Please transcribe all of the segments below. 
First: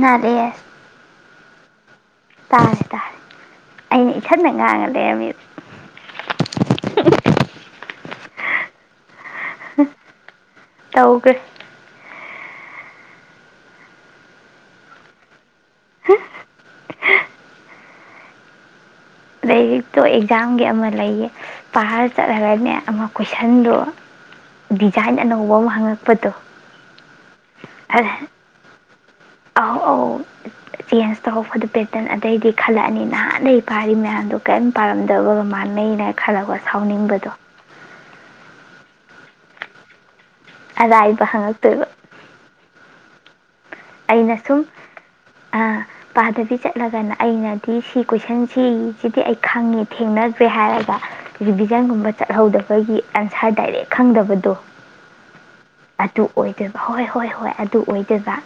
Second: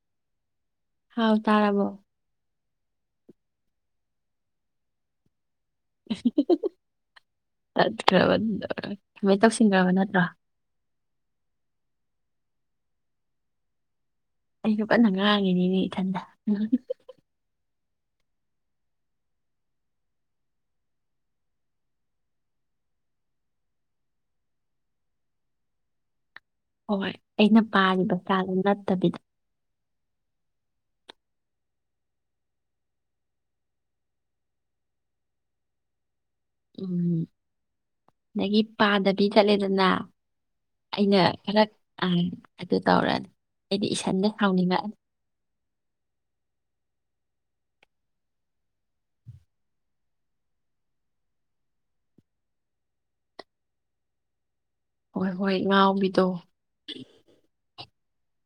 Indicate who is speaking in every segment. Speaker 1: ꯅꯔꯦ ꯍꯥꯏ [unintelligible]
Speaker 2: ꯍꯥꯎ ꯇꯥꯔꯥꯕꯣ
Speaker 1: ꯇꯥꯁꯤꯦ ꯇꯥꯔꯦ ꯑꯩꯅ ꯏꯊꯟꯗ ꯉꯥꯡꯉ ꯂꯩꯔꯝꯃꯤꯕ
Speaker 2: ꯆꯠ [unintelligible] ꯍ ꯇꯧꯁꯤꯟꯈ꯭ꯔꯕ ꯅꯠꯇ꯭ꯔꯥ
Speaker 1: ꯇꯧꯈ꯭ꯔꯦ
Speaker 2: ꯑꯩꯁꯨ ꯐꯟꯅ ꯉꯥꯡꯉꯤꯅꯤꯅꯦ ꯏꯊꯟꯗ
Speaker 1: ꯂꯥꯏꯔꯤꯛꯇꯣ ꯑꯦꯛꯖꯥꯝꯒꯤ ꯑꯃ ꯂꯩꯌꯦ ꯄꯥꯔ ꯆꯠꯂꯒꯅꯦ ꯑꯃ ꯀꯣꯏꯁꯟꯗꯣ ꯗꯤꯖꯥꯏꯟ ꯑꯅꯧꯕ ꯑꯃ ꯍꯪꯉꯛꯄꯗꯣ
Speaker 2: ꯍꯣꯏ ꯑꯩꯅ ꯄꯥꯔꯤꯕ ꯆꯥꯛꯗꯨꯣ ꯅꯠꯇꯕꯤꯗ
Speaker 1: ꯑꯍꯧ ꯑꯍꯧ ꯆꯦꯟꯖ ꯇꯧꯔꯛꯄꯗ ꯄꯦꯇꯔꯟ ꯑꯇꯩꯗꯤ ꯈꯜꯂꯛꯑꯅꯤ ꯅꯍꯥꯟ ꯂꯩ ꯏꯄꯥꯔꯤ ꯃꯌꯥꯝꯗꯣ ꯀꯔꯤꯝ ꯄꯥꯔꯝꯗꯕꯒ ꯃꯥꯟꯅꯩꯅ ꯈꯜꯔꯒ
Speaker 2: ꯎꯝ
Speaker 1: ꯁꯥꯎꯅꯤꯡꯕꯗꯣ
Speaker 2: ꯑꯗꯒꯤ ꯄꯥꯗꯕꯤ ꯆꯠꯂꯦꯗꯅ ꯑꯩꯅ
Speaker 1: ꯑꯔꯥꯏꯕ
Speaker 2: ꯐꯔꯛ
Speaker 1: ꯍꯪꯉꯛꯇꯣꯏꯕ
Speaker 2: ꯑꯗꯨ ꯇꯧꯔꯅꯤ ꯑꯩꯗꯤ ꯏꯁꯟꯗ
Speaker 1: ꯑꯩꯅ ꯁꯨꯝ
Speaker 2: ꯁꯥꯎꯅꯤꯡꯉꯛꯑꯅꯤ
Speaker 1: ꯑ ꯄꯥꯗꯕꯤ ꯆꯠꯂꯒꯅ ꯑꯩꯅ ꯑ ꯁꯤ ꯀꯣꯏꯁꯟꯁꯤꯁꯤꯗꯤ ꯑꯩ ꯈꯪꯉꯦ ꯊꯦꯡꯅꯗ꯭ꯔꯦ ꯍꯥꯏꯔꯒ ꯔꯤꯚꯤꯖꯟꯒꯨꯝꯕ ꯆꯠꯍꯧꯗꯕꯒꯤ ꯑꯟꯁꯥꯔ ꯗꯥꯏꯔꯦꯛ ꯈꯪꯗꯕꯗꯣ
Speaker 2: ꯍꯣꯏ ꯍꯣꯏ
Speaker 1: ꯑꯗꯨ
Speaker 2: ꯉꯥꯎꯕꯤꯗꯣ
Speaker 1: ꯑꯣꯏꯗꯣꯏꯕ ꯍꯣꯏ ꯍꯣꯏ ꯍꯣꯏ ꯑꯗꯨ ꯑꯗꯨ ꯑꯣꯏꯗꯕ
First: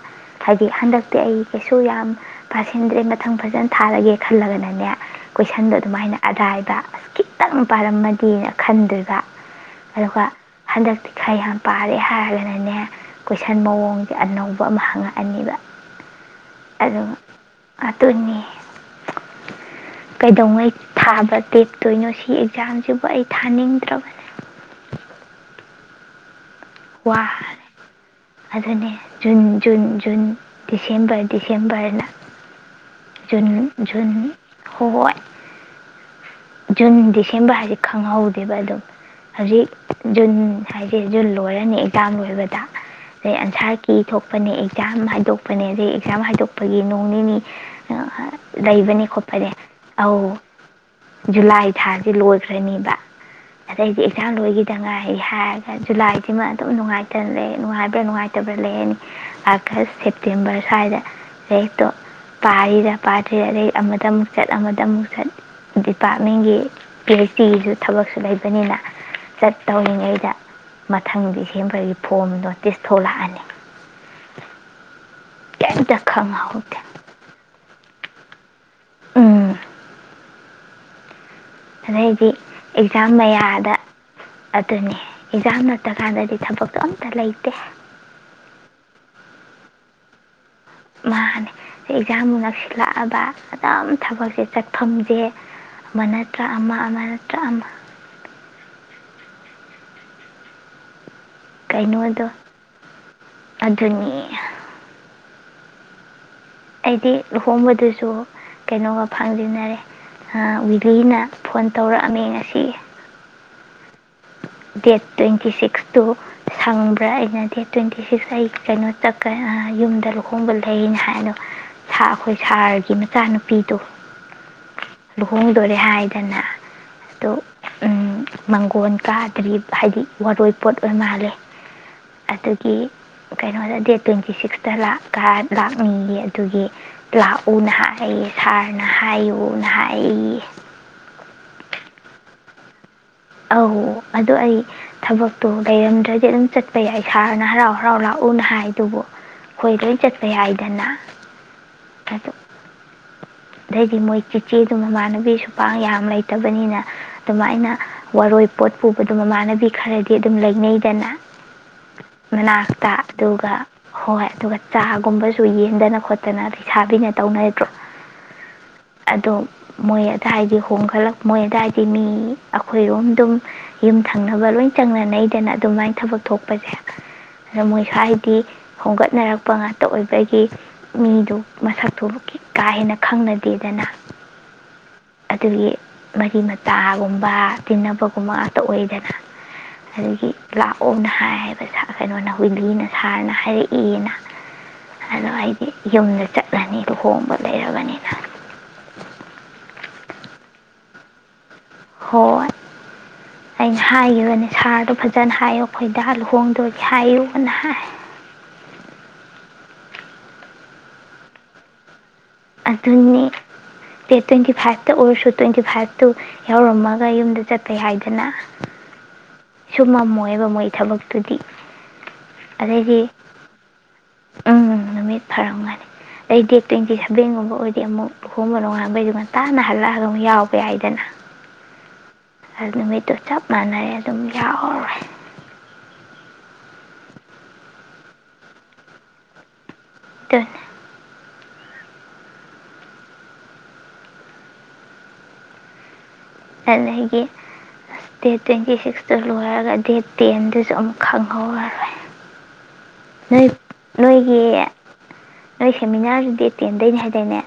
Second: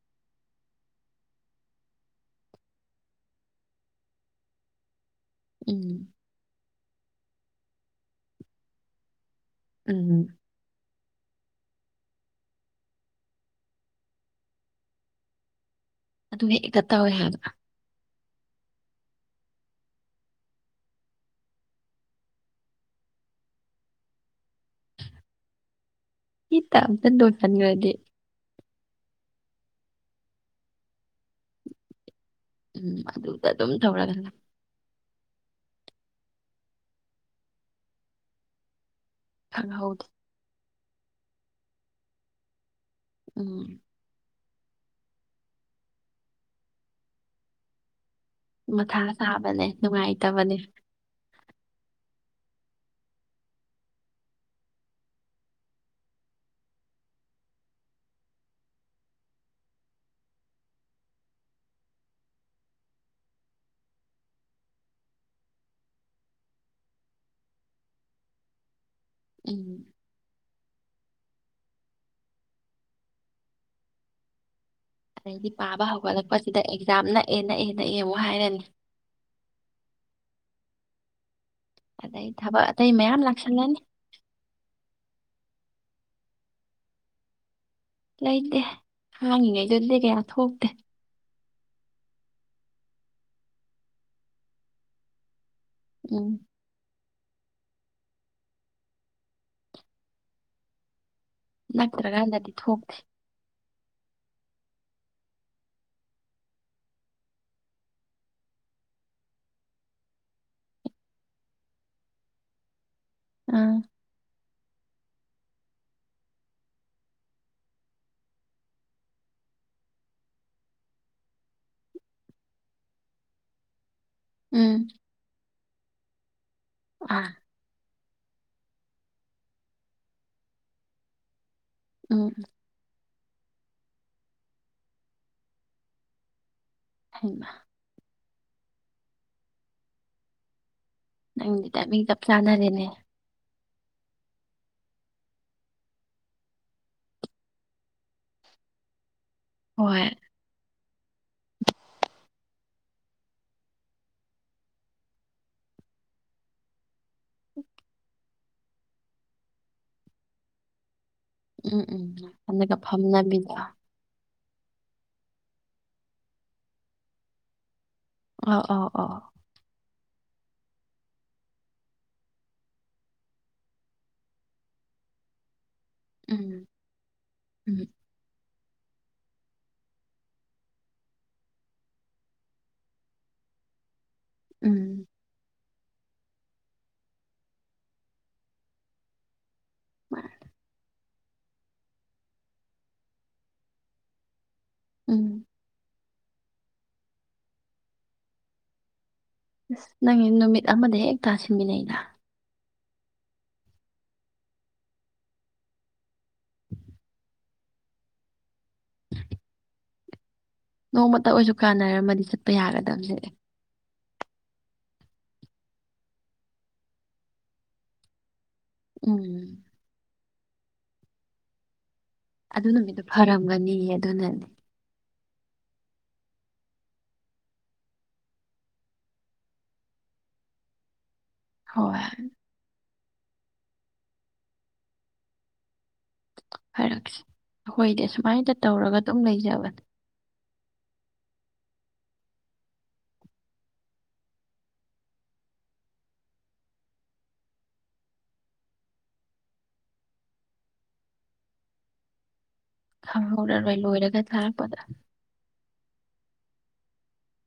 Speaker 1: ꯍꯥꯏꯗꯤ ꯍꯟꯗꯛꯇꯤ ꯑꯩ ꯀꯩꯁꯨ ꯌꯥꯝ ꯄꯥꯁꯤꯟꯗ꯭ꯔꯦ ꯃꯊꯪ ꯐꯖꯅ ꯊꯥꯔꯒꯦ ꯈꯜꯂꯒꯅꯅꯦ ꯀꯣꯏꯁꯟꯗꯣ
Speaker 2: ꯎꯝ
Speaker 1: ꯑꯗꯨꯃꯥꯏꯅ ꯑꯔꯥꯏꯕ ꯑꯁ ꯈꯤꯇꯪ ꯄꯥꯔꯝꯃꯗꯤꯦꯅ ꯈꯟꯗꯣꯏꯕ
Speaker 2: ꯎꯝ
Speaker 1: ꯑꯗꯨꯒ ꯍꯟꯗꯛꯇꯤ ꯈꯔ ꯌꯥꯝ ꯄꯥꯔꯦ ꯍꯥꯏꯔꯒꯅꯅꯦ ꯀꯣꯏꯁꯟ ꯃꯑꯣꯡꯁꯦ ꯑꯅꯧꯕ ꯄꯣ ꯑꯃ ꯍꯪꯉꯛꯑꯅꯤꯕ
Speaker 2: ꯑꯗꯨ ꯍꯦꯛꯇ ꯇꯧꯋꯦ ꯍꯥꯏꯕ
Speaker 1: ꯇꯅꯤ ꯀꯩꯗꯧꯉꯩ ꯊꯥꯕ ꯇꯦꯛꯇꯣꯏꯅꯣ ꯁꯤ ꯑꯦꯛꯖꯥꯝꯁꯤꯕꯨ ꯑꯩ ꯊꯥꯅꯤꯡꯗ꯭ꯔꯕꯅꯦ
Speaker 2: ꯏꯠꯇꯟ
Speaker 1: ꯋꯥꯔꯦ
Speaker 2: ꯅꯣꯜꯖꯜꯒ꯭ꯔꯗꯤ
Speaker 1: ꯑꯗꯨꯅꯦ ꯖꯨꯟ ꯖꯨꯟ ꯖꯨꯟ ꯗꯤꯁꯦꯝꯕꯔ ꯗꯤꯁꯦꯝꯕꯔꯅ
Speaker 2: ꯎꯝ
Speaker 1: ꯖꯨꯜ
Speaker 2: ꯑꯗꯨꯗ ꯑꯗꯨꯝ
Speaker 1: ꯖꯨꯜ
Speaker 2: ꯇꯧꯔꯒ
Speaker 1: ꯍꯣꯏ ꯖꯨꯟ ꯗꯤꯁꯦꯝꯕꯔ ꯍꯥꯏꯁꯦ ꯈꯪꯍꯧꯗꯦꯕ ꯑꯗꯨꯝ ꯍꯧꯖꯤꯛ
Speaker 2: ꯈꯪꯍꯧꯗꯦ
Speaker 1: ꯖꯨꯅꯦꯥ ꯍꯥꯏꯗꯤꯖꯨꯅꯤ ꯂꯣꯏꯔꯅꯤ ꯏꯖꯝ ꯂꯣꯏꯕꯗ ꯑꯟꯁꯥꯔ
Speaker 2: ꯎꯝ
Speaker 1: ꯀꯤꯊꯣꯛ ꯍꯥꯄꯅꯦ ꯑꯦꯛꯖꯥꯝ ꯍꯥꯏꯗꯣꯛꯄꯅꯦ ꯑꯗꯩ ꯑꯦꯛꯖꯥꯝ ꯍꯥꯏꯗꯣꯛꯄꯒꯤ ꯅꯣꯡ ꯅꯤꯅꯤ
Speaker 2: ꯃꯊꯥ
Speaker 1: ꯂꯩꯕꯅꯦ ꯈꯣꯠꯄꯅꯦ
Speaker 2: ꯁꯥꯕꯅꯦ
Speaker 1: ꯑꯧ
Speaker 2: ꯅꯨꯡꯉꯥꯏꯇꯕꯅꯦ
Speaker 1: ꯖꯨꯂꯥꯏ ꯊꯥꯥꯁꯦ ꯂꯣꯏꯈ꯭ꯔꯅꯦꯕ ꯑꯗꯩꯗꯤ ꯑꯦꯛꯖꯥꯝ ꯂꯣꯏꯈꯤꯗꯉꯥꯏ ꯍꯥꯏꯔꯒ ꯖꯨꯂꯥꯏꯁꯤꯃ ꯑꯗꯨꯝ ꯅꯨꯡꯉꯥꯏꯇꯅ ꯂꯩ ꯅꯨꯡꯉꯥꯏꯕ꯭ꯔꯥ ꯅꯨꯡꯉꯥꯏꯇꯕ꯭ꯔꯥ ꯂꯩꯔꯅꯤ ꯑꯥꯒꯁ ꯁꯦꯞꯇꯦꯝꯕꯔ ꯁ꯭ꯋꯥꯏꯗ ꯂꯩꯔꯤꯛꯇꯣ ꯄꯥꯔꯤꯔ ꯄꯥꯗ꯭ꯔꯤꯔ ꯑꯗꯩ ꯑꯃꯗ ꯑꯃꯨꯛ ꯆꯠ ꯑꯃꯗ ꯑꯃꯨꯛ ꯆꯠ ꯗꯤꯄꯥꯔꯠꯃꯦꯟꯒꯤ ꯄꯤ ꯑꯩꯆ ꯗꯤꯒꯤꯁꯨ ꯊꯕꯛꯁꯨ ꯂꯩꯕꯅꯤꯅ ꯆꯠ
Speaker 2: ꯎꯝ
Speaker 1: ꯇꯧ ꯑꯩꯗ ꯃꯊꯪꯗꯤ ꯁꯦꯝꯕꯒꯤ ꯐꯣꯝ ꯅꯣꯇꯤꯁ ꯊꯣꯛꯂꯛꯑꯅꯤ
Speaker 2: ꯑꯗꯩꯗꯤ ꯄꯥꯕ
Speaker 1: ꯀꯩꯝꯇ
Speaker 2: ꯍꯧꯒꯠꯂꯛꯄꯁꯤꯗ
Speaker 1: ꯈꯪꯍꯧꯗꯦ
Speaker 2: ꯑꯦꯛꯖꯥꯝ ꯅꯛꯑꯦ ꯅꯛꯑꯦ ꯅꯛ ꯑꯥ ꯍꯥꯏꯔꯅꯤ
Speaker 1: ꯎꯝ ꯑꯗꯩꯗꯤ
Speaker 2: ꯑꯗꯩ ꯊꯕꯛ ꯑꯇꯩ
Speaker 1: ꯑꯦꯛꯖꯥꯝ
Speaker 2: ꯃꯌꯥꯝ
Speaker 1: ꯃꯌꯥꯗ
Speaker 2: ꯂꯥꯛꯁꯜꯂꯅꯤ
Speaker 1: ꯑꯗꯨꯅꯤ ꯑꯦꯛꯖꯥꯝ ꯅꯠꯇ ꯍꯥꯟꯗꯗꯤ ꯊꯕꯛꯇ ꯑꯝꯇ ꯂꯩꯇꯦ
Speaker 2: ꯂꯩꯇꯦ ꯍꯥꯡꯉꯤꯉꯩꯗꯨꯗꯤ ꯀꯌꯥ ꯊꯣꯛꯇꯦ
Speaker 1: ꯃꯥꯅꯦ ꯑꯦꯛꯖꯥꯝꯕꯨ ꯅꯛꯁꯤꯜꯂꯛꯑꯕ ꯑꯗꯨꯝ ꯊꯕꯛꯁꯦ ꯆꯠꯐꯝꯁꯦ
Speaker 2: ꯎꯝ
Speaker 1: ꯑꯃꯅꯠꯇ꯭ꯔ ꯑꯃ ꯑꯃ ꯑꯃ ꯀꯩꯅꯣꯗꯣ
Speaker 2: ꯅꯠꯇ꯭ꯔꯒꯥꯟꯗꯗꯤ ꯊꯣꯛꯇꯦ
Speaker 1: ꯑꯗꯨꯅꯤ ꯑꯩꯗꯤ ꯂꯨꯍꯣꯡꯕꯗꯨꯁꯨ ꯀꯩꯅꯣꯒ ꯐꯥꯡꯖꯤꯟꯅꯔꯦ ꯋꯤꯂꯤꯅ ꯐꯣꯟ ꯇꯧꯔꯛꯑꯝꯃꯦ ꯉꯁꯤ
Speaker 2: ꯑꯥ
Speaker 1: ꯗꯦꯠ ꯇ꯭ꯋꯦꯟꯇꯤ ꯁꯤꯛꯁꯇꯨ ꯁꯪꯕ꯭ꯔꯥ ꯑꯩꯅ ꯗꯦꯠ ꯇ꯭ꯋꯦꯟꯇꯤ ꯁꯤꯛꯁ ꯑꯩ ꯀꯩꯅꯣꯀ ꯌꯨꯝꯗ ꯂꯨꯍꯣꯡꯕ ꯂꯩꯅ ꯍꯥꯏꯗꯣ ꯁꯥ ꯑꯩꯈꯣꯏ ꯁꯥꯔꯒꯤ ꯃꯆꯥꯅꯨꯄꯤꯗꯣ
Speaker 2: ꯎꯝ
Speaker 1: ꯇꯣꯔꯦ ꯍꯥꯏꯗꯅ
Speaker 2: ꯑꯥ
Speaker 1: ꯎꯝ ꯃꯪꯒꯣꯟ ꯀꯥꯔ ꯀꯔꯤ ꯍꯥꯏꯗꯤ ꯋꯥꯔꯣꯏ ꯄꯣꯠ ꯑꯣꯏ ꯃꯥꯜꯂꯦ
Speaker 2: ꯎꯝ ꯎꯝ
Speaker 1: ꯑꯗꯨꯒꯤ ꯀꯩꯅꯣꯗ ꯗꯦꯠ ꯇ꯭ꯋꯦꯟꯇꯤ ꯁꯤꯛꯁꯇ ꯂꯥꯛ ꯂꯥꯛꯅꯤꯡꯏ ꯑꯗꯨꯒꯤ
Speaker 2: ꯍꯩꯃꯥ
Speaker 1: ꯂꯥꯛꯑꯣꯅ ꯍꯥꯏ ꯁꯥꯔꯅ ꯍꯥꯏꯌꯨꯅ ꯍꯥꯏꯌꯦ
Speaker 2: ꯅꯪꯗ ꯇꯤꯃꯤꯡ ꯀꯞ ꯆꯥꯅꯔꯦꯅꯦ
Speaker 1: ꯑꯧ ꯑꯗꯣ ꯑꯩ ꯊꯕꯛꯇꯣ ꯂꯩꯔꯝꯗ꯭ꯔꯗꯤ ꯑꯗꯨꯝ ꯆꯠꯄ ꯌꯥꯏ ꯁꯥꯔꯅ ꯍꯔꯥꯎ ꯍꯔꯥꯎ ꯂꯥꯛꯎꯅ ꯍꯥꯏꯗꯨꯕꯨ ꯑꯩꯈꯣꯏ ꯂꯣꯏ
Speaker 2: ꯍꯣꯏ
Speaker 1: ꯆꯠꯄ ꯌꯥꯏꯗꯅ ꯑꯗꯩꯗꯤ ꯃꯣꯏ ꯆꯤꯆꯦꯗꯨ ꯃꯃꯥꯟꯅꯕꯤ ꯁꯄꯥꯡ ꯌꯥꯝ ꯂꯩꯇꯕꯅꯤꯅ ꯑꯗꯨꯃꯥꯏꯅꯥ ꯋꯥꯔꯣꯏ ꯄꯣꯠ ꯄꯨꯕꯗ ꯃꯃꯥꯟꯅꯕꯤ ꯈꯔꯗꯤ ꯑꯗꯨꯝ ꯂꯩꯅꯩꯗꯅ
Speaker 2: ꯎꯝ ꯎꯝ ꯍꯟꯗꯒ
Speaker 1: ꯃꯅꯥꯛꯇ
Speaker 2: ꯐꯝꯅꯕꯤꯗ
Speaker 1: ꯑꯗꯨꯒ ꯍꯣꯏ ꯑꯗꯨꯒ ꯆꯥꯒꯨꯝꯕꯁꯨ ꯌꯦꯟꯗꯅ ꯈꯣꯠꯇꯅ ꯂꯩꯁꯥꯕꯤꯅ ꯇꯧꯅꯗ꯭ꯔꯣ
Speaker 2: ꯑꯧ ꯑꯧ ꯑꯧ
Speaker 1: ꯑꯗꯣ ꯃꯣꯏ ꯑꯗꯨꯋꯥꯏꯗꯤ ꯍꯣꯡꯒꯠꯂꯛ ꯃꯣꯏ ꯑꯗꯨꯋꯥꯏꯗꯤ ꯃꯤ ꯑꯩꯈꯣꯏꯔꯣꯝ ꯑꯗꯨꯝ ꯌꯨꯝ ꯊꯪꯅꯕ ꯂꯣꯏ ꯆꯪꯅꯅꯩꯗꯅ ꯑꯗꯨꯃꯥꯏꯅ ꯊꯕꯛ
Speaker 2: ꯎꯝ
Speaker 1: ꯊꯣꯛꯄꯁꯦ ꯑꯗ ꯃꯣꯏ
Speaker 2: ꯎꯝ
Speaker 1: ꯁꯥꯏꯗꯤ ꯍꯣꯡꯒꯠꯅꯔꯛꯄ ꯉꯥꯛꯇ ꯑꯣꯏꯕꯒꯤ ꯃꯤꯗꯨ ꯃꯁꯛꯇꯨꯕꯨ ꯀꯥ ꯍꯦꯟꯅ ꯈꯪꯅꯗꯦꯗꯅ
Speaker 2: ꯎꯝ
Speaker 1: ꯑꯗꯨꯒꯤ ꯃꯔꯤ ꯃꯇꯥꯒꯨꯝꯕ ꯇꯤꯟꯅꯕꯒꯨꯝꯕ ꯉꯥꯛꯇ ꯑꯣꯏꯗꯅ ꯑꯗꯒꯤ ꯂꯥꯛꯑꯣꯅ ꯍꯥꯏ ꯍꯥꯏꯕ ꯀꯩꯅꯣꯅ ꯋꯤꯟꯂꯤꯅ ꯁꯥꯔꯅ ꯍꯥꯏꯔꯛꯏꯅ ꯍꯜꯂꯣ
Speaker 2: ꯎꯝ
Speaker 1: ꯑꯩꯗꯤ ꯌꯨꯝꯗ ꯆꯠꯂꯅꯤ ꯂꯨꯍꯣꯡꯕ ꯂꯩꯔꯕꯅꯤꯅ
Speaker 2: ꯅꯪ ꯏ ꯅꯨꯃꯤꯠ ꯑꯃꯗ ꯍꯦ ꯇꯁꯤ ꯊꯃꯤ ꯂꯩꯅ
Speaker 1: ꯍꯣꯏ ꯑꯩꯅ ꯍꯥꯏꯈꯤꯕꯅꯦ ꯁꯥꯔꯗꯣ ꯐꯖꯅ ꯍꯥꯏꯌꯣ ꯑꯩ ꯈꯣꯏꯗ ꯍꯥꯜꯂ ꯈꯣꯡꯗꯣ ꯍꯥꯏꯌꯨ ꯍꯥꯏ
Speaker 2: ꯅꯣꯡꯃꯇ ꯑꯣꯏꯁꯨ ꯀꯥꯟꯅꯔꯝꯃꯅꯤ ꯆꯠꯄ ꯌꯥꯒꯗꯥꯕꯖꯦ
Speaker 1: ꯑꯗꯨꯅꯤ ꯗꯦꯠ ꯇ꯭ꯋꯦꯟꯇꯤ ꯐꯥꯏꯚꯇ ꯑꯣꯏꯔꯁꯨ ꯇ꯭ꯋꯦꯟꯇꯤ ꯐꯥꯏꯚꯇꯨ ꯌꯥꯎꯔꯝꯃꯒ ꯌꯨꯝꯗ ꯆꯠꯄꯦ ꯍꯥꯏꯗꯅ
Speaker 2: ꯎꯝ
Speaker 1: ꯁꯨꯃꯝꯣ ꯃꯣꯏ ꯊꯕꯛꯇꯨꯗꯤ
Speaker 2: ꯑꯗꯨ
Speaker 1: ꯑꯗꯩꯗꯤ
Speaker 2: ꯅꯨꯃꯤꯠꯇ ꯐꯔꯝꯒꯅꯤ ꯑꯗꯨꯅꯅꯦ
Speaker 1: ꯎꯝ ꯅꯨꯃꯤꯠ ꯐꯔꯝꯒꯅꯤ ꯑꯗꯩ ꯗꯦꯠ ꯇ꯭ꯋꯦꯟꯇꯤ ꯁꯚꯦꯟꯒꯨꯝꯕ ꯑꯣꯏꯔꯗꯤ ꯑꯃꯨꯛ ꯑꯍꯣꯡꯕꯗꯣ ꯉꯥꯡꯕꯩꯗꯨ ꯉꯇꯥꯅ ꯍꯜꯂꯛꯑꯒ ꯑꯃꯨꯛ ꯌꯥꯎꯕ ꯌꯥꯏꯗꯅ
Speaker 2: ꯍꯣꯏ
Speaker 1: ꯇꯣ ꯆꯞ ꯃꯥꯟꯔꯦ ꯑꯗꯨꯝ ꯌꯥꯎꯔꯔꯦ
Speaker 2: ꯐꯔꯛꯁ ꯑꯩꯈꯣꯏꯗꯤ ꯁꯨꯃꯥꯏꯅ ꯇꯧꯔꯒ ꯑꯗꯨꯝ ꯂꯩꯖꯕꯅꯦ
Speaker 1: ꯇꯟ ꯑꯗꯒꯤ ꯑ ꯗꯦꯠ ꯇ꯭ꯋꯦꯟꯇꯤ ꯁꯤꯛꯁꯇꯨ ꯂꯣꯏꯔꯒ ꯗꯦꯠ ꯇꯦꯟꯗꯨꯁꯨ ꯑꯃꯨꯛ ꯈꯪꯍꯧꯔꯔꯣꯏ ꯅꯣꯏ
Speaker 2: ꯈꯪꯍꯧꯔꯣꯏ ꯂꯣꯏꯔꯒ
Speaker 1: ꯅꯣꯏꯒꯤ
Speaker 2: ꯊꯥꯔꯛꯄꯗ
Speaker 1: ꯅꯣꯏ ꯁꯦꯃꯤꯅꯥꯔꯗꯨ ꯗꯦꯠ ꯇꯦꯟꯗꯣꯏꯅꯦ ꯍꯥꯏꯗꯣꯏꯅꯦ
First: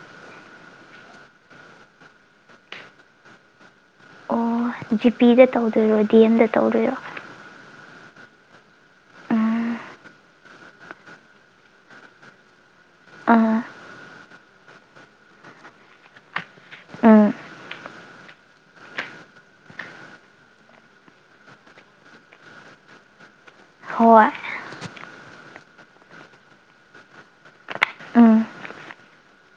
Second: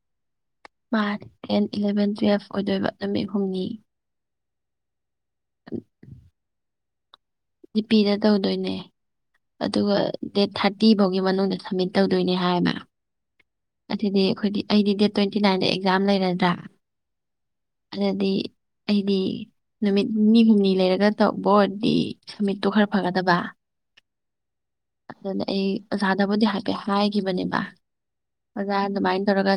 Speaker 2: ꯃꯥ ꯇꯦꯟ ꯏꯂꯚꯦꯟ ꯇꯨꯋꯦꯜꯐ ꯑꯣꯏꯗꯣꯏꯕ ꯅꯨꯃꯤꯠ ꯍꯨꯝꯅꯤ
Speaker 1: ꯑꯣ ꯖꯤꯄꯤꯗ ꯇꯧꯗꯣꯏꯔꯣ ꯗꯤ ꯑꯦꯝꯗ ꯇꯧꯗꯣꯏꯔꯣ
Speaker 2: ꯖꯤꯄꯤꯗ ꯇꯧꯗꯣꯏꯅꯦ
Speaker 1: ꯎꯝ
Speaker 2: ꯑꯗꯨꯒ ꯗꯦꯠ ꯊꯥꯔꯇꯤ ꯐꯥꯎꯒꯤ ꯃꯅꯨꯡꯗ ꯁꯝꯃꯤꯠ ꯇꯧꯗꯣꯏꯅꯦ ꯍꯥꯏꯃ
Speaker 1: ꯑꯥ
Speaker 2: ꯑꯗꯨꯗꯤ ꯑꯩꯈꯣꯏꯒꯤ ꯑꯩꯗꯤ ꯗꯦꯠ ꯇ꯭ꯋꯦꯟꯇꯤ ꯅꯥꯏꯗ ꯑꯦꯛꯖꯥꯝ ꯂꯩꯔꯗ꯭ꯔꯥ
Speaker 1: ꯎꯝ
Speaker 2: ꯑꯗꯨꯗꯤ ꯑꯩꯗꯤ ꯅꯨꯃꯤꯠ ꯅꯤꯅꯤ ꯍꯨꯝꯅꯤ ꯂꯩꯔꯒ ꯇꯧꯕ ꯑꯣꯏꯗꯤ ꯁꯃꯤꯠꯇꯣ ꯈꯔ ꯐꯒꯗꯕ
Speaker 1: ꯍꯣꯏ
Speaker 2: ꯖꯥꯗꯕꯨꯗꯤ ꯍ ꯄꯦ ꯍꯥꯏꯈꯤꯕꯅꯦꯕ
Speaker 1: ꯎꯝ
Speaker 2: ꯐꯖꯥ ꯑꯗꯨꯃꯥꯏꯅ ꯇꯧꯔꯒ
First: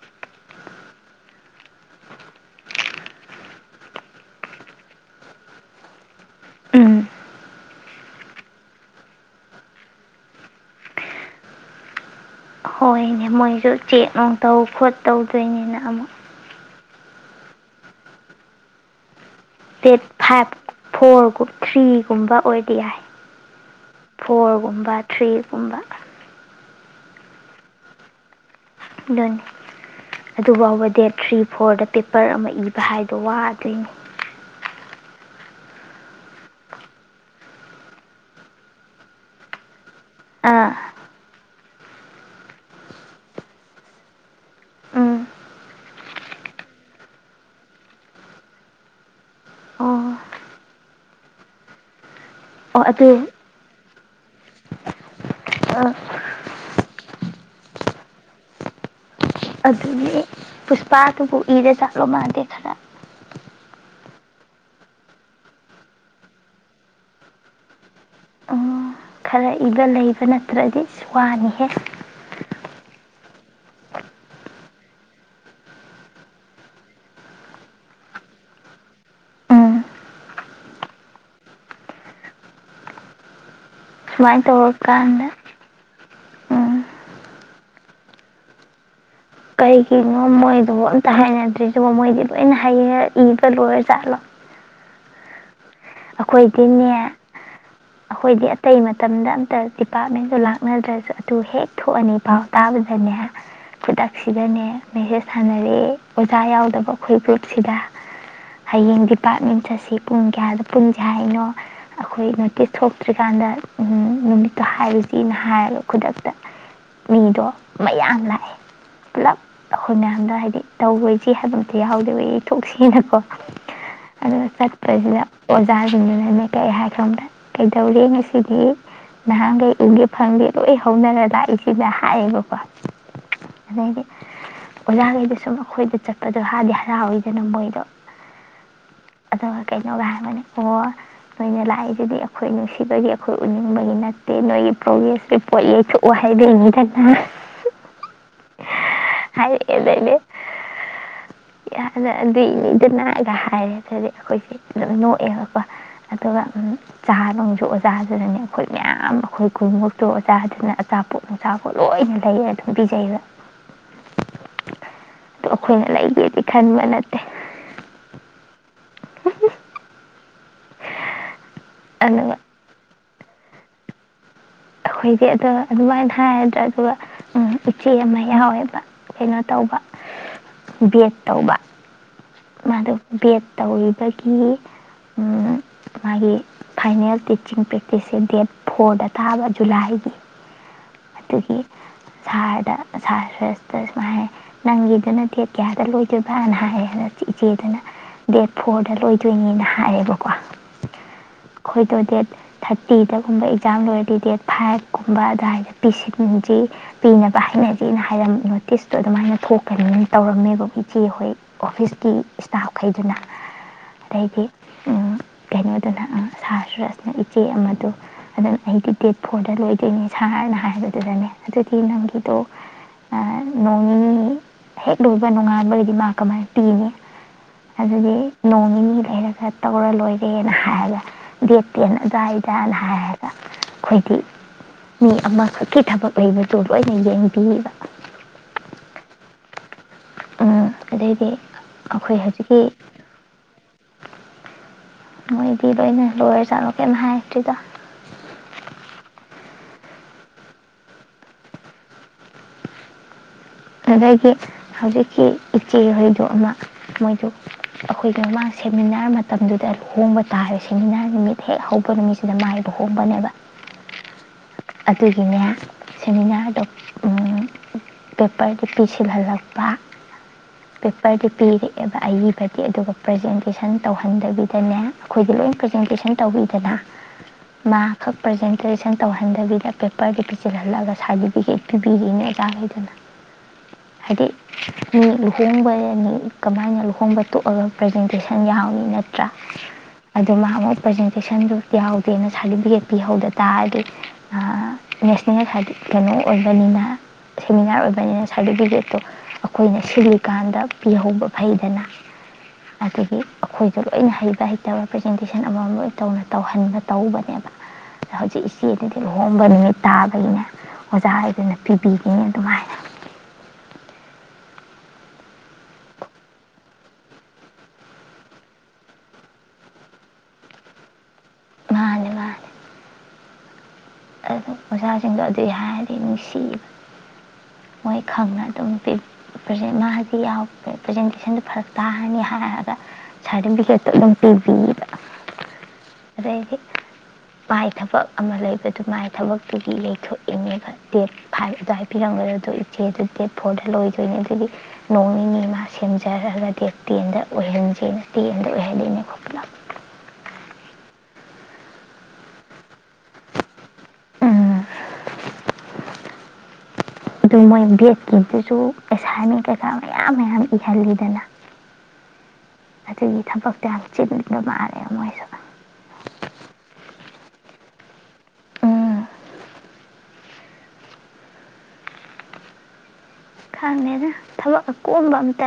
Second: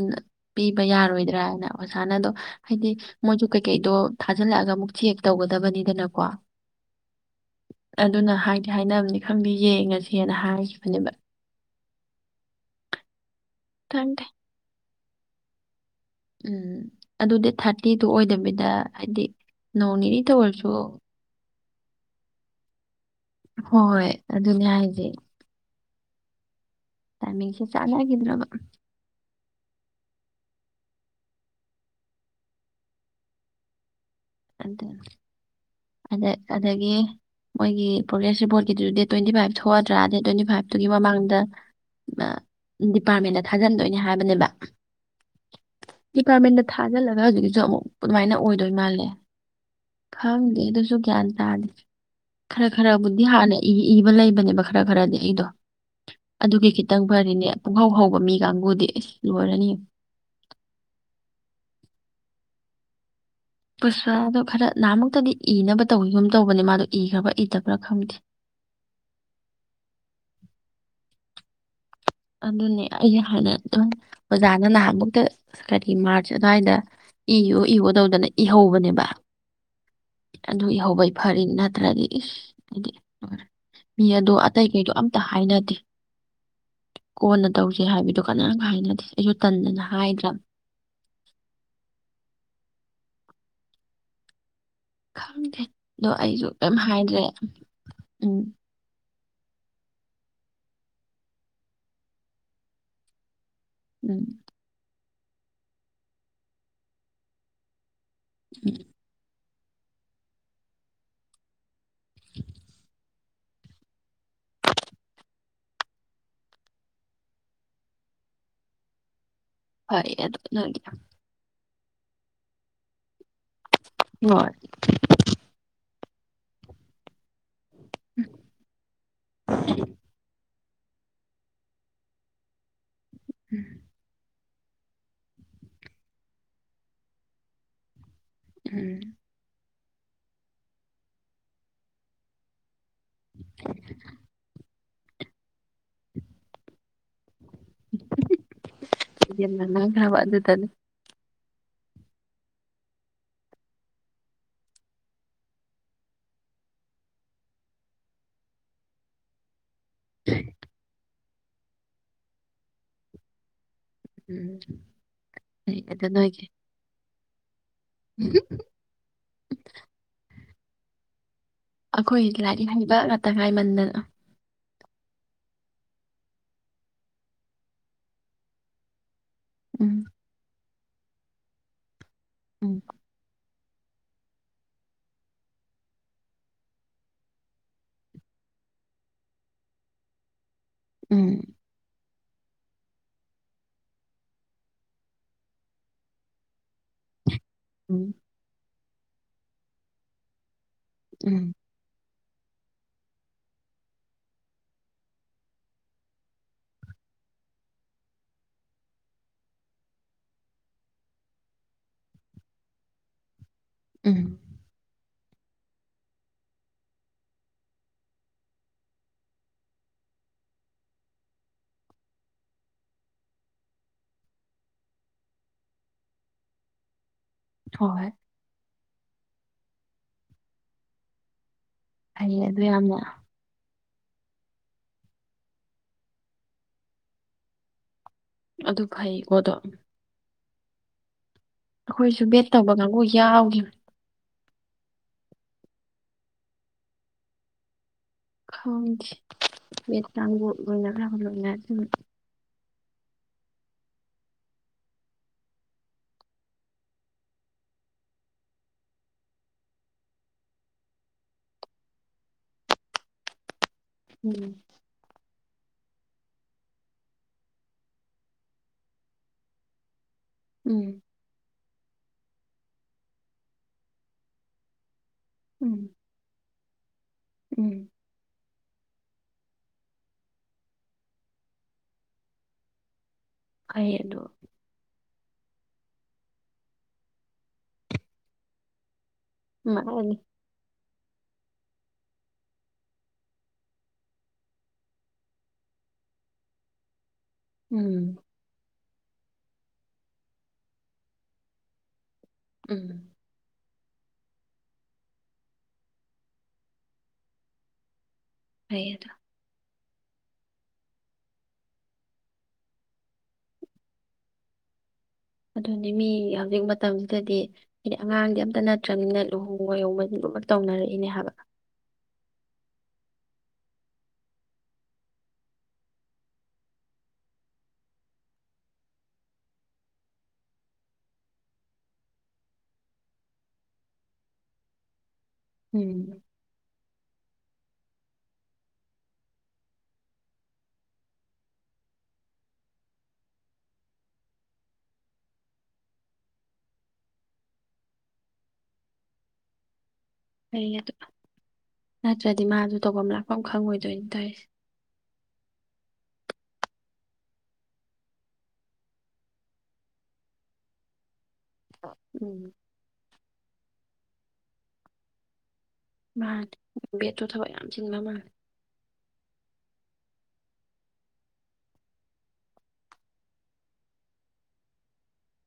Speaker 2: ꯄꯤꯕ ꯌꯥꯔꯣꯏꯗ꯭ꯔꯥꯅ ꯑꯣꯖꯥꯅꯗꯣ ꯍꯥꯏꯗꯤ ꯃꯣꯏꯁꯨ ꯀꯩꯀꯩꯗꯣ ꯊꯥꯖꯤꯜꯂꯛꯑꯒ ꯑꯃꯨꯛ ꯆꯦꯛ ꯇꯧꯒꯗꯕꯅꯤꯗꯅꯀꯣ
Speaker 1: ꯎꯝ
Speaker 2: ꯑꯗꯨꯅ ꯍꯥꯏꯗꯤ ꯍꯥꯏꯅꯅꯤ ꯈꯪꯕꯤ ꯌꯦꯡꯉꯁꯤꯦꯅ ꯍꯥꯏꯈꯤꯕꯅꯦꯕ
Speaker 1: ꯃꯣꯏ ꯁ ꯆꯦꯛ
Speaker 2: ꯈꯪꯗꯦ
Speaker 1: ꯅꯨꯡ ꯇꯧ ꯈꯣꯠ ꯇꯧꯗꯣꯏꯅꯤꯅ ꯑꯃꯨꯛ
Speaker 2: ꯎꯝ ꯑꯗꯨꯗꯤ ꯊꯥꯔꯇꯤꯗꯨ ꯑꯣꯏꯗꯃꯤꯅ ꯍꯥꯏꯗꯤ ꯅꯣꯡ
Speaker 1: ꯑꯦꯠ
Speaker 2: ꯅꯤꯅꯤꯇ
Speaker 1: ꯐꯥꯏꯚ
Speaker 2: ꯑꯣꯏꯔꯁꯨ
Speaker 1: ꯐꯣꯔ ꯊ꯭ꯔꯤꯒꯨꯝꯕ ꯑꯣꯏꯕ ꯌꯥꯏ
Speaker 2: ꯍꯣꯏ ꯑꯗꯨꯅꯦ
Speaker 1: ꯐꯣꯔꯒꯨꯝꯕ ꯊ꯭ꯔꯤꯒꯨꯝꯕ
Speaker 2: ꯇꯃꯤꯁ ꯆꯥꯒꯗ꯭ꯔꯕ
Speaker 1: ꯑꯗꯨꯣꯏꯅꯤ ꯑꯗꯨꯐꯥꯎꯕ ꯗꯦꯠ ꯊ꯭ꯔꯤ ꯐꯣꯔꯗ ꯄꯦꯄꯔ ꯑꯃ ꯏꯕ ꯍꯥꯏꯕ ꯋꯥꯗꯣꯏꯅꯤ
Speaker 2: ꯑꯗ ꯑꯗꯒꯤ ꯃꯣꯏꯒꯤ ꯄ꯭ꯔꯣꯒ꯭ꯔꯦꯁ ꯔꯤꯄꯣꯔꯠꯀꯤꯗꯨ ꯗꯦꯠ ꯇ꯭ꯋꯦꯟꯇꯤ ꯐꯥꯏꯚ ꯊꯣꯛꯑ ꯗꯦꯠ ꯇ꯭ꯋꯦꯟꯇꯤ
Speaker 1: ꯑꯥ
Speaker 2: ꯐꯥꯏꯚꯨꯒꯤ ꯃꯃꯥꯡꯗ ꯗꯤꯄꯥ꯭ꯔꯠꯃꯦꯟꯗ ꯊꯥꯖꯤꯟꯗꯣꯏꯅꯦ ꯍꯥꯏꯕꯅꯦꯕ
Speaker 1: ꯎꯝ
Speaker 2: ꯗꯤꯄꯥ꯭ꯔꯠꯃꯦꯟꯗ ꯊꯥꯖꯤꯜꯂꯒ ꯍꯧꯖꯤꯛꯀꯤꯁꯨ ꯑꯃꯨꯛ ꯑꯗꯨꯃꯥꯏꯅ ꯑꯣꯏꯗꯣꯏ ꯃꯥꯜꯂꯦ
Speaker 1: ꯑꯣ
Speaker 2: ꯈꯪꯗꯦ ꯑꯗꯨꯁꯨ ꯒꯌꯥꯟ ꯇꯥꯗꯦ ꯈꯔ
Speaker 1: ꯑꯣ
Speaker 2: ꯈꯔꯕꯨꯗꯤ
Speaker 1: ꯑꯗꯨ
Speaker 2: ꯍꯥꯟꯅ ꯏ ꯏꯕ ꯂꯩꯕ ꯅꯦꯕꯔꯥ ꯈꯔꯥ ꯈꯔꯥꯗꯤ ꯑꯩꯗꯣ ꯑꯗꯨꯒꯤꯈꯤꯠ ꯈꯤꯇꯪ ꯐꯔꯤꯅꯦ ꯄꯨꯡꯍꯧ ꯍꯧꯕ ꯃꯤ ꯀꯥꯡꯕꯨꯗꯤꯁ
Speaker 1: ꯑꯗꯨꯗꯤ ꯄꯨꯁꯄꯥꯗꯨꯕꯨ ꯏꯔ ꯆꯥꯛꯂꯣ ꯃꯥꯟꯗꯦ ꯈꯔ
Speaker 2: ꯄꯨꯁꯄꯥꯗꯣ ꯈꯔ ꯅꯍꯥꯟꯃꯛꯇꯗꯤ ꯏꯅꯕ ꯇꯧꯋꯤꯒꯨꯝ ꯇꯧꯕꯅꯤ ꯃꯥꯗꯣ ꯏꯈ꯭ꯔꯕ꯭ꯔꯥ ꯏꯗꯕ꯭ꯔꯥ ꯈꯪꯗꯦ
Speaker 1: ꯈꯔꯥ ꯏꯕ ꯂꯩꯕ ꯅꯠꯇ꯭ꯔꯗꯤ ꯋꯥꯅꯤꯍꯦ
Speaker 2: ꯑꯗꯨꯅꯦ ꯑꯩꯁꯦ ꯍꯥꯏꯥꯟꯅ ꯑꯗꯨꯝ ꯑꯣꯖꯥꯅ ꯅꯍꯥꯟꯃꯨꯛꯇ ꯀꯔꯤ ꯃꯥ꯭ꯔꯆ ꯑꯗꯨꯋꯥꯏꯗ ꯏꯌꯣ ꯏꯌꯣ ꯇꯧꯗꯅ ꯏꯍꯧꯕꯅꯦꯕ
Speaker 1: ꯎꯝ
Speaker 2: ꯑꯗꯨ ꯏꯍꯧꯕꯩ ꯐꯔꯤ ꯅꯠꯇ꯭ꯔꯗꯤ ꯏꯁ ꯍꯥꯏꯗꯤ ꯃꯤ ꯑꯗꯣ
Speaker 1: ꯁꯨꯃꯥꯏꯅ
Speaker 2: ꯑꯇꯩ ꯀꯩꯗꯣ ꯑꯝꯇ
Speaker 1: ꯇꯧꯔꯀꯥꯟꯗ
Speaker 2: ꯍꯥꯏꯅꯗꯦ
Speaker 1: ꯎꯝ
Speaker 2: ꯀꯣꯟꯅ ꯇꯧꯁꯦ ꯍꯥꯏꯕꯗꯨ ꯀꯅꯥ ꯍꯥꯏꯅꯗꯦ ꯑꯩꯁꯨ ꯇꯟꯗꯅ
Speaker 1: ꯀꯔꯤꯒꯤꯅꯣ
Speaker 2: ꯍꯥꯏꯗ꯭ꯔꯕ
Speaker 1: ꯃꯣꯏꯗꯨꯕꯨ ꯑꯝꯇ ꯍꯥꯏꯅꯗ꯭ꯔꯤꯁꯤꯕ ꯃꯣꯏꯗꯤ ꯂꯣꯏꯅ ꯍꯩ ꯌꯦ ꯏꯕ ꯂꯣꯏꯔ ꯖꯥꯠ ꯂꯣ
Speaker 2: ꯈꯪꯗꯦ ꯑꯗꯣ ꯑꯩꯁꯨ ꯀꯩꯝ ꯍꯥꯏꯗ꯭ꯔꯦ ꯎꯝ
Speaker 1: ꯑꯩꯈꯣꯏꯗꯤ ꯑꯇꯩ ꯃꯇꯝꯗ ꯑꯝꯇ ꯗꯤꯄꯥ꯭ꯔꯠꯃꯦꯟꯁꯨ ꯂꯥꯛꯅꯗ꯭ꯔꯁꯨ ꯑꯗꯨ ꯍꯦꯛ ꯊꯣꯛꯑꯅꯤ ꯄꯥꯎ ꯇꯥꯕꯗꯅꯦ
Speaker 2: ꯎꯝ
Speaker 1: ꯈꯨꯗꯥꯛꯁꯤꯗꯅꯦ ꯃꯦꯁꯦꯁ ꯊꯟꯅꯔꯦ ꯑꯣꯖꯥ ꯌꯥꯎꯗꯕ ꯑꯩꯈꯣꯏ ꯒ꯭ꯔꯨꯞꯁꯤꯗ
Speaker 2: ꯎꯝ
Speaker 1: ꯍꯌꯦꯡ ꯗꯤꯄꯥ꯭ꯔꯠꯃꯦꯟ ꯆꯠꯁꯤ ꯄꯨꯡ ꯀꯌꯥꯗ ꯄꯨꯟꯖꯦ ꯍꯥꯏꯅꫭ ꯑꯩꯈꯣꯏ ꯅꯣꯇꯤꯁ ꯊꯣꯛꯈꯤ ꯇ꯭ꯔꯤꯀꯥꯟꯗ ꯅꯨꯃꯤꯠꯇꯣ ꯍꯥꯏꯔꯨꯁꯤꯅ ꯍꯥꯏꯔꯒ ꯈꯨꯗꯛꯇ ꯃꯤꯗꯣ ꯃꯌꯥꯝ ꯂꯥꯛꯑꯦ ꯄꯨꯂꯞ ꯑꯩꯈꯣꯏ
Speaker 2: ꯐꯔꯦ
Speaker 1: ꯃꯌꯥꯝꯗ
Speaker 2: ꯑꯗꯨ
Speaker 1: ꯍꯥꯏꯗꯤ
Speaker 2: ꯅꯣꯏꯒꯤ
Speaker 1: ꯇꯧꯔꯣꯏꯁꯤ ꯍꯥꯏꯕ ꯑꯩ ꯌꯥꯎꯗꯕꯩ ꯌꯩ ꯊꯣꯛꯁꯤꯅꯀꯣ ꯑꯗꯨꯒ
Speaker 2: ꯍꯣꯏ
Speaker 1: ꯆꯠꯄꯖꯤꯗ ꯁꯦꯅꯤꯌꯥ꯭ꯔ ꯁꯤꯡ ꯗꯨꯅ ꯀꯥꯏ ꯍꯥꯏ ꯈꯝꯗ ꯀꯩꯗꯧꯔꯦ ꯉꯁꯤꯗꯤ ꯅꯍꯥꯟꯈꯩ ꯎꯒꯦ ꯐꯪꯒꯦ ꯂꯣꯏ ꯍꯧꯅꯔ ꯂꯥꯛꯏꯁꯤꯅ ꯍꯥꯏꯌꯦꯕꯀꯣ
Speaker 2: ꯎꯝ
Speaker 1: ꯑꯗꯩꯗꯤ ꯑꯣꯖꯥꯈꯩꯗ ꯁꯨꯝ ꯃꯈꯣꯏꯗ ꯆꯠꯄꯗꯣ ꯍꯥꯗꯤ ꯍꯔꯥꯎꯋꯤꯗꯅ ꯃꯣꯏꯗꯣ
Speaker 2: ꯎꯝ
Speaker 1: ꯑꯗꫭ ꯀꯩꯅꯣꯒ ꯑꯗꯨꯃꯥꯏꯅ ꯑꯣ ꯅꯣꯏꯅ ꯂꯥꯛꯏꯗꯨꯗꯤ ꯑꯩꯈꯣꯏ ꯅꯨꯡꯁꯤ ꯁꯤꯕꯒꯤ ꯑꯩꯈꯣꯏ ꯎꯅꯤꯡꯕꯒꯤ ꯅꯠꯇꯦ ꯅꯣꯏꯒꯤ ꯄꫭꯔꯒꯦꯁ ꯔꯤ ꯄꯣꯠ ꯌꯩꯊꯣꯛꯑꯣ ꯍꯥꯏꯕꯩꯅꯤ ꯎꯝ
Speaker 2: [unintelligible] [unintelligible]
Speaker 1: ꯍꯥꯏꯔꯛꯑꯦ
Speaker 2: ꯅꯒ꯭ꯔꯕ ꯑꯗꯨꯗꯅ
Speaker 1: ꯅ ꯑꯗꯨꯏ ꯅꯤꯗꯅꯥꯒ ꯍꯥꯏꯔꯦ [unintelligible] ꯑꯩꯈꯣꯏꯁꯦ ꯑꯗꯨꯝ ꯅꫭꯛ ꯑꯦꯕꯀꯣ ꯑꯗꯨꯒ ꯆꯥꯕ ꯅꯨꯡꯁꯨ ꯑꯣꯖꯥꯗꯨꯗꯅꯦ ꯑꯩꯈꯣꯏ ꯃꯌꯥꯝ ꯑꯩꯈꯣꯏ ꯈꯨꯟꯃꯨꯛ ꯑꯇꯣ ꯑꯣꯖꯥꯗꯨꯅ ꯑꯆꯥꯄꯣꯅ ꯑꯆꯥꯄꯣꯠ ꯂꯣꯏꯅ ꯂꯩꯔ ꯑꯗꯨꯝ ꯄꯤꯖꯩꯕ
Speaker 2: ꯎꯝ
Speaker 1: ꯑꯗꫭ
Speaker 2: ꯐꯩ
Speaker 1: ꯑꯩꯈꯣꯏꯅ ꯂꯩꯒꯦꯗꯤ ꯈꯟꯕ ꯅꯠꯇꯦ
Speaker 2: ꯎꯝ [inaudible] ꯑꯩꯈꯣꯏ
Speaker 1: ꯑꯗꯨꯒ
Speaker 2: ꯂꯥꯏꯔꯤꯛ ꯍꯩꯕ ꯇꯉꯥꯏꯃꯟꯗꯅ
Speaker 1: ꯑꯩꯈꯣꯏꯒꯤ ꯑꯗꯣ ꯑꯗꯨꯃꯥꯏꯅ ꯍꯥꯏꯒꯗ꯭ꯔꯥ ꯑꯗꯨꯒ ꯎꯝ ꯎꯆꯦ ꯑꯃ ꯌꯥꯎꯋꯦꯕ ꯀꯩꯅꯣ ꯇꯧꯕ
Speaker 2: ꯎꯝ
Speaker 1: ꯕꯤꯠ ꯇꯧꯕ
Speaker 2: ꯎꯝ
Speaker 1: ꯃꯥꯗ ꯕꯤꯠ ꯇꯧꯔꯤꯕꯒꯤ ꯃꯥꯒꯤ ꯐꯥꯏꯅꯦꯜ ꯇꯤꯆꯤꯡ ꯄ꯭ꯔꯦꯛꯇꯤꯁꯁꯦ ꯗꯦꯠ ꯐꯣꯔꯗ ꯊꯥꯕ ꯖꯨꯂꯥꯏꯒꯤ
Speaker 2: ꯎꯝ
Speaker 1: ꯑꯗꯨꯒꯤ ꯁꯥꯍꯔꯗ ꯁꯥꯔ ꯁ꯭ꯔꯦꯁꯇ ꯁꯨꯃꯥꯏ ꯍꯥꯏ ꯅꯪꯒꯤꯗꯨꯅ ꯇꯦꯠ ꯀꯌꯥꯗ ꯂꯣꯏꯗꯣꯏꯕ꯭ꯔꯥꯅ ꯍꯥꯏꯌꯦ ꯏꯆꯦꯗꯅ
Speaker 2: ꯎꯝ
Speaker 1: ꯗꯦꯠ ꯐꯣꯔꯗ ꯂꯣꯏ ꯑꯗꯨꯣꯏꯅꯦꯅ ꯍꯥꯏꯔꯦꯕꯀꯣ
Speaker 2: ꯎꯝ
Speaker 1: ꯍꯣꯏꯗꯣ ꯊꯥꯔꯇꯤꯗꯒꯨꯝꯕ ꯑꯦꯛꯖꯥꯝ ꯂꯣꯏꯔꯗꯤ ꯗꯦꯠ ꯐꯥꯏꯚꯀꯨꯝꯕ ꯑꯗꯨꯋꯥꯏꯗ ꯄꯤꯁꯤꯟꯁꯤ ꯄꯤꯅꯕ ꯍꯥꯏꯅꯁꯤꯅ ꯍꯥꯏꯔ ꯅꯣꯇꯤꯁꯇꯣ ꯑꯗꯨꯃꯥꯏꯅ ꯊꯣꯛꯀꯅꯤꯅ ꯇꯧꯔꯝꯃꯦꯕ ꯏꯆꯦ ꯑꯩꯈꯣꯏ ꯑꯣꯐꯤꯁ ꯀ ꯏꯁꯇꯥꯞꯈꯩꯗꯨꯅ
Speaker 2: ꯎꯝ
Speaker 1: ꯔꯈꯤ ꯎꯝ ꯀꯩꯅꯣꯗꯨꯅ ꯁꯥꯍꯔ ꯁꯨꯔꯁꯅ ꯏꯆꯦ ꯑꯃꯗꯣ ꯑꯗꯨꯅ ꯑꯩꯗꯤ ꯗꯦꯠ ꯐꯣꯔꯗ ꯂꯣꯏꯗꯣꯏꯅꯦ ꯁꯥꯍꯔꯅ ꯍꯥꯏꯕꯗꯨꯗꯅꯦ ꯑꯗꯨꯗꯤ ꯅꯪꯒꯤꯗꯣ ꯅꯣꯡ ꯍꯦꯛ ꯂꯣꯏꯕ ꯅꯣꯉꯥꯟꯕꯒꯤꯗꯤ ꯃꯥ ꯀꯃꯥꯏꯅ ꯇꯅꯦ
Speaker 2: ꯍꯣꯏ ꯍꯣꯏ
Speaker 1: ꯑꯗꯨꯗꯤ ꯅꯣꯡ ꯅꯤꯅꯤ ꯂꯩꯔ ꯇꯧꯔ ꯂꯣꯏꯔꯦꯅ ꯍꯥꯏꯔꯒ ꯠ
Speaker 2: ꯐꯩꯌꯦ ꯑꯗꯨ
Speaker 1: ꯇꯦꯟꯅꯖꯏꯖꯅ
Speaker 2: ꯌꯥꯝꯅ
Speaker 1: ꯍꯥꯏꯔꯒ ꯑꯩꯈꯣꯏꯗꯤ ꯃꯤ ꯑꯃꯈꯛꯀꯤ ꯊꯕꯛ ꯂꯩꯕꯗꯨꯣ ꯂꯣꯏꯅ ꯌꯦꯡꯕꯤꯕ
Speaker 2: ꯑꯗꯨ ꯐꯩꯀꯣꯗꯣ
Speaker 1: ꯎꯝ ꯑꯗꯩꯗꯤ ꯑꯩꯈꯣꯏ
Speaker 2: ꯑꯩꯈꯣꯏꯁꯨ ꯕꯦꯠ
Speaker 1: ꯍꯧꯖꯤꯛꯀꯤ
Speaker 2: ꯇꯧꯕ ꯀꯥꯡꯕꯨ ꯌꯥꯎꯈꯤꯕ
Speaker 1: ꯃꯣꯏꯗꯤ ꯂꯣꯏꯅ ꯂꯣꯏꯔ ꯆꯥꯠꯂꯣꯀꯦꯅ ꯍꯥꯏꯗ꯭ꯔꯤꯗ
Speaker 2: ꯍꯥꯎꯣꯏ ꯂꯣꯏ
Speaker 1: ꯑꯗꯒꯤ ꯍꯧꯖꯤꯛꯀꯤ ꯏꯆꯦꯍꯣꯏꯗ ꯑꯃ ꯃꯣꯏꯗꯨ ꯑꯩꯈꯣꯏꯒꯤ ꯃꯃꯥꯡ ꯁꯦꯃꯤꯅꯥꯔ ꯃꯇꯝꯗꯨꯗ ꯍꯣꯡꯕ ꯇꯥꯔꯦ ꯁꯦꯃꯤꯅꯥꯔ ꯅꯨꯃꯤꯠ ꯍꯦꯛ ꯍꯧꯕ ꯅꯨꯃꯤꯠꯁꯤꯗ ꯃꯥꯏꯕ ꯍꯣꯡꯕꯅꯦꯕ
Speaker 2: ꯎꯝ
Speaker 1: ꯑꯗꯨꯒꯤꯅꯦ ꯁꯦꯃꯤꯅꯥꯔꯗ ꯄꯦꯄꯔꯗ ꯄꯤꯁꯤꯜꯍꯜꯂꯛꯄ
Speaker 2: ꯎꯝ
Speaker 1: ꯄꯦꯄꯔꯗꯤ ꯄꯤꯂꯤ ꯑꯦꯕ ꯑꯏꯕꯗꯤ ꯑꯗꯨꯒ ꯄ꯭ꯔꯖꯦꯟꯇꯦꯁꯟ ꯇꯧꯍꯟꯗꯕꯤꯗꯅꯦ ꯑꯩꯈꯣꯏꯗꯤ ꯂꯣꯏ
Speaker 2: ꯎꯝ
Speaker 1: ꯄ꯭ꯔꯖꯦꯟꯇꯦꯁꯟ ꯇꯧꯕꯤꯗꯅ
Speaker 2: ꯎꯝ
Speaker 1: ꯃꯥꯈꯛ ꯄ꯭ꯔꯖꯦꯟꯇꯦꯁꯟ ꯇꯧꯍꯟ ꯍꯟꯊꯕꯤꯗ ꯄꯦꯄꯔꯗ ꯄꯤꯁꯤꯜꯍꯜꯂꯒ ꯁꯥꯔꯇꯤꯐꯤꯀꯦꯠ ꯄꯤꯕꯤꯔꯤꯅꯦ ꯑꯦꯖꯥꯡꯈꯩꯗꯨꯅ
Speaker 2: ꯐꯩ ꯑꯗꯣ
Speaker 1: ꯍꯥꯏꯗꯤ ꯃꯤ ꯂꯨꯍꯣꯡꯕ ꯀꯃꯥꯏꯅ ꯂꯨꯍꯣꯡꯕ ꯇꯣꯛꯑꯒ ꯄ꯭ꯔꯖꯦꯟꯇꯦꯁꯟ ꯌꯥꯎꯅꯤ
Speaker 2: ꯃꯥꯅꯤ
Speaker 1: ꯄ꯭ꯔꯖꯦꯟꯇꯦꯁꯟꯁꯨ ꯌꯥꯎꯗꯦꯅ ꯁꯥꯔꯇꯤꯐꯤꯀꯦꯠ ꯄꯤꯍꯧꯗ ꯇꯥꯔꯗꯤ ꯅꯦꯁꯅꯦꯜ ꯍꯥꯏꯗꯤ ꯀꯩꯅꯣ ꯑꯣꯏꯕꯅꯤꯅ ꯁꯦꯃꯤꯅꯥꯔ
Speaker 2: ꯎꯝ
Speaker 1: ꯑꯣꯏꯕꯅꯤꯅ ꯁꯥꯔꯇꯤꯐꯤꯀꯦꯠꯇꯣ ꯑꯩꯈꯣꯏꯅ ꯁꯨꯜꯂꯤꯀꯥꯟꯗ ꯄꯤꯍꯧꯕ ꯐꯩꯗꯅ
Speaker 2: ꯎꯝ
Speaker 1: ꯑꯗꯨꯗꯒꯤ ꯑꯩꯈꯣꯏ ꯁꯨ ꯂꯣꯏꯅ ꯍꯩꯕ ꯍꯩꯇꯕ ꯄ꯭ꯔꯖꯦꯟꯇꯦꯁꯟ ꯑꯃꯃꯝ ꯂꯣꯏ ꯇꯧꯅ ꯇꯧꯍꯟꯕ ꯇꯧꯕꯅꯦꯕ ꯑꯗ ꯍꯧꯖꯤꯛ
Speaker 2: ꯐꯩ
Speaker 1: ꯃꯦꯀꯦꯜ
Speaker 2: ꯑꯗꯣ
Speaker 1: ꯍꯣꯝꯕ ꯇꯥꯕꯒꯤꯅꯦ ꯑꯣꯖꯥ ꯍꯥꯏꯗꯨꯅ ꯄꯤꯕꯤꯈꯤꯅꯤ ꯑꯗꯨꯃꯥꯏꯅ
Speaker 2: ꯑꯗꯨꯅꯦ ꯃꯤ ꯍꯧꯖꯤꯛ ꯃꯇꯝꯁꯤꯗꯗꯤ ꯍꯥꯏꯗꯤ ꯑꯉꯥꯡꯗꯤ ꯑꯝꯇ ꯅꯠꯇ꯭ꯔꯅꯤꯅ ꯂꯨꯍꯣꯡꯕꯍꯣꯡꯕ ꯑꯗꯨꯃꯛ ꯇꯧꯅꯔꯛꯏꯅꯦ ꯍꯥꯏꯕ
Speaker 1: ꯋꯥꯅꯦ ꯃꯥꯅꯦ ꯑꯗꯨ ꯑꯣꯖꯥꯁꯤꯡꯗꯣ ꯑꯗꯨꯒꯤ ꯍꯥꯏꯔꯗꯤ ꯅꯨꯡꯁꯤꯕ ꯃꯣꯏ ꯈꯪꯅ ꯑꯗꯨꯝ꯭ꯔ ꯃꯥꯗꯤ ꯄ꯭ꯔꯖꯦꯟꯇꯦꯁꯟꯗꯨ ꯐꯔꯛ ꯇꯥꯔꯅꯤ ꯍꯥꯏꯔꯒ ꯁꯥꯔꯇꯤꯐꯤꯀꯦꯠꯇꯣ ꯑꯗꯨꯝ ꯄꯤꯕꯤꯌꯦꯕ
Speaker 2: ꯎꯝ
Speaker 1: ꯑꯒꯤ ꯄꯥꯏ ꯊꯕꯛ ꯑꯃ ꯂꯩꯕ ꯑꯗꯨꯃꯥꯏ ꯊꯕꯛꯇꯨꯒꯤ ꯌꯩꯊꯣꯛꯏꯅꯦꯒ ꯗꯦꯠ ꯐꯥꯏꯚ ꯑꯗꯨꯗ ꯍꯥꯏꯕꯤꯔꯝꯒꯗ ꯑꯗꯨꯣ ꯏꯆꯦ ꯑꯗꯨ ꯗꯦꯠ ꯐꯣꯔꯗ ꯂꯣꯏꯗꯣꯏꯅꯦ ꯑꯗꯨꯒꯤ ꯅꯣꯡ ꯅꯤꯅꯤ ꯃꯥ ꯁꯦꯝꯖꯔꯒ ꯗꯦꯠ ꯇꯦꯟꯗ ꯑꯣꯏꯍꯟꯁꯦꯅ ꯇꯦꯟꯗ ꯑꯣꯏꯍꯜꯜꯂꯤꯅꯦꯣꯣꯏ ꯄꯨꯂꯞ
Speaker 2: ꯍ ꯑꯗ ꯅꯠꯇ꯭ꯔꯗꯤ ꯃꯥꯗꯨ ꯇꯧꯐꯝ ꯂꯥꯛꯄ ꯈꯪꯉꯣꯏꯗꯣꯏꯅ ꯇꯧꯁꯦ
Speaker 1: ꯎꯝ ꯑꯗꯨ ꯃꯣꯏ ꯕꯤꯠꯀꯤꯗꯨꯁꯨ ꯑꯦꯁꯥꯏꯟꯃꯦꯟ ꯀꯩꯀꯥ ꯃꯌꯥꯝ ꯃꯌꯥꯝ ꯏꯍꯜꯂꯤꯗꯅ
Speaker 2: ꯎꯝ
Speaker 1: ꯊꯄꯛ ꯇꯌꯥꯝ ꯆꯤꯞꯂꯤꯣ ꯃꯥꯔꯦ ꯃꯣꯏꯁꯨ
Speaker 2: ꯃꯥ ꯠ꯭ꯔꯣ ꯊꯕꯥꯏ ꯌꯥꯝ ꯊꯤꯡꯡꯂꯃ
Speaker 1: ꯎꯝ ꯈꯥꯡꯅꯦꯦꯅ ꯊꯕꯛ ꯑ ꯀꯣꯛꯝꯕ ꯑꯇ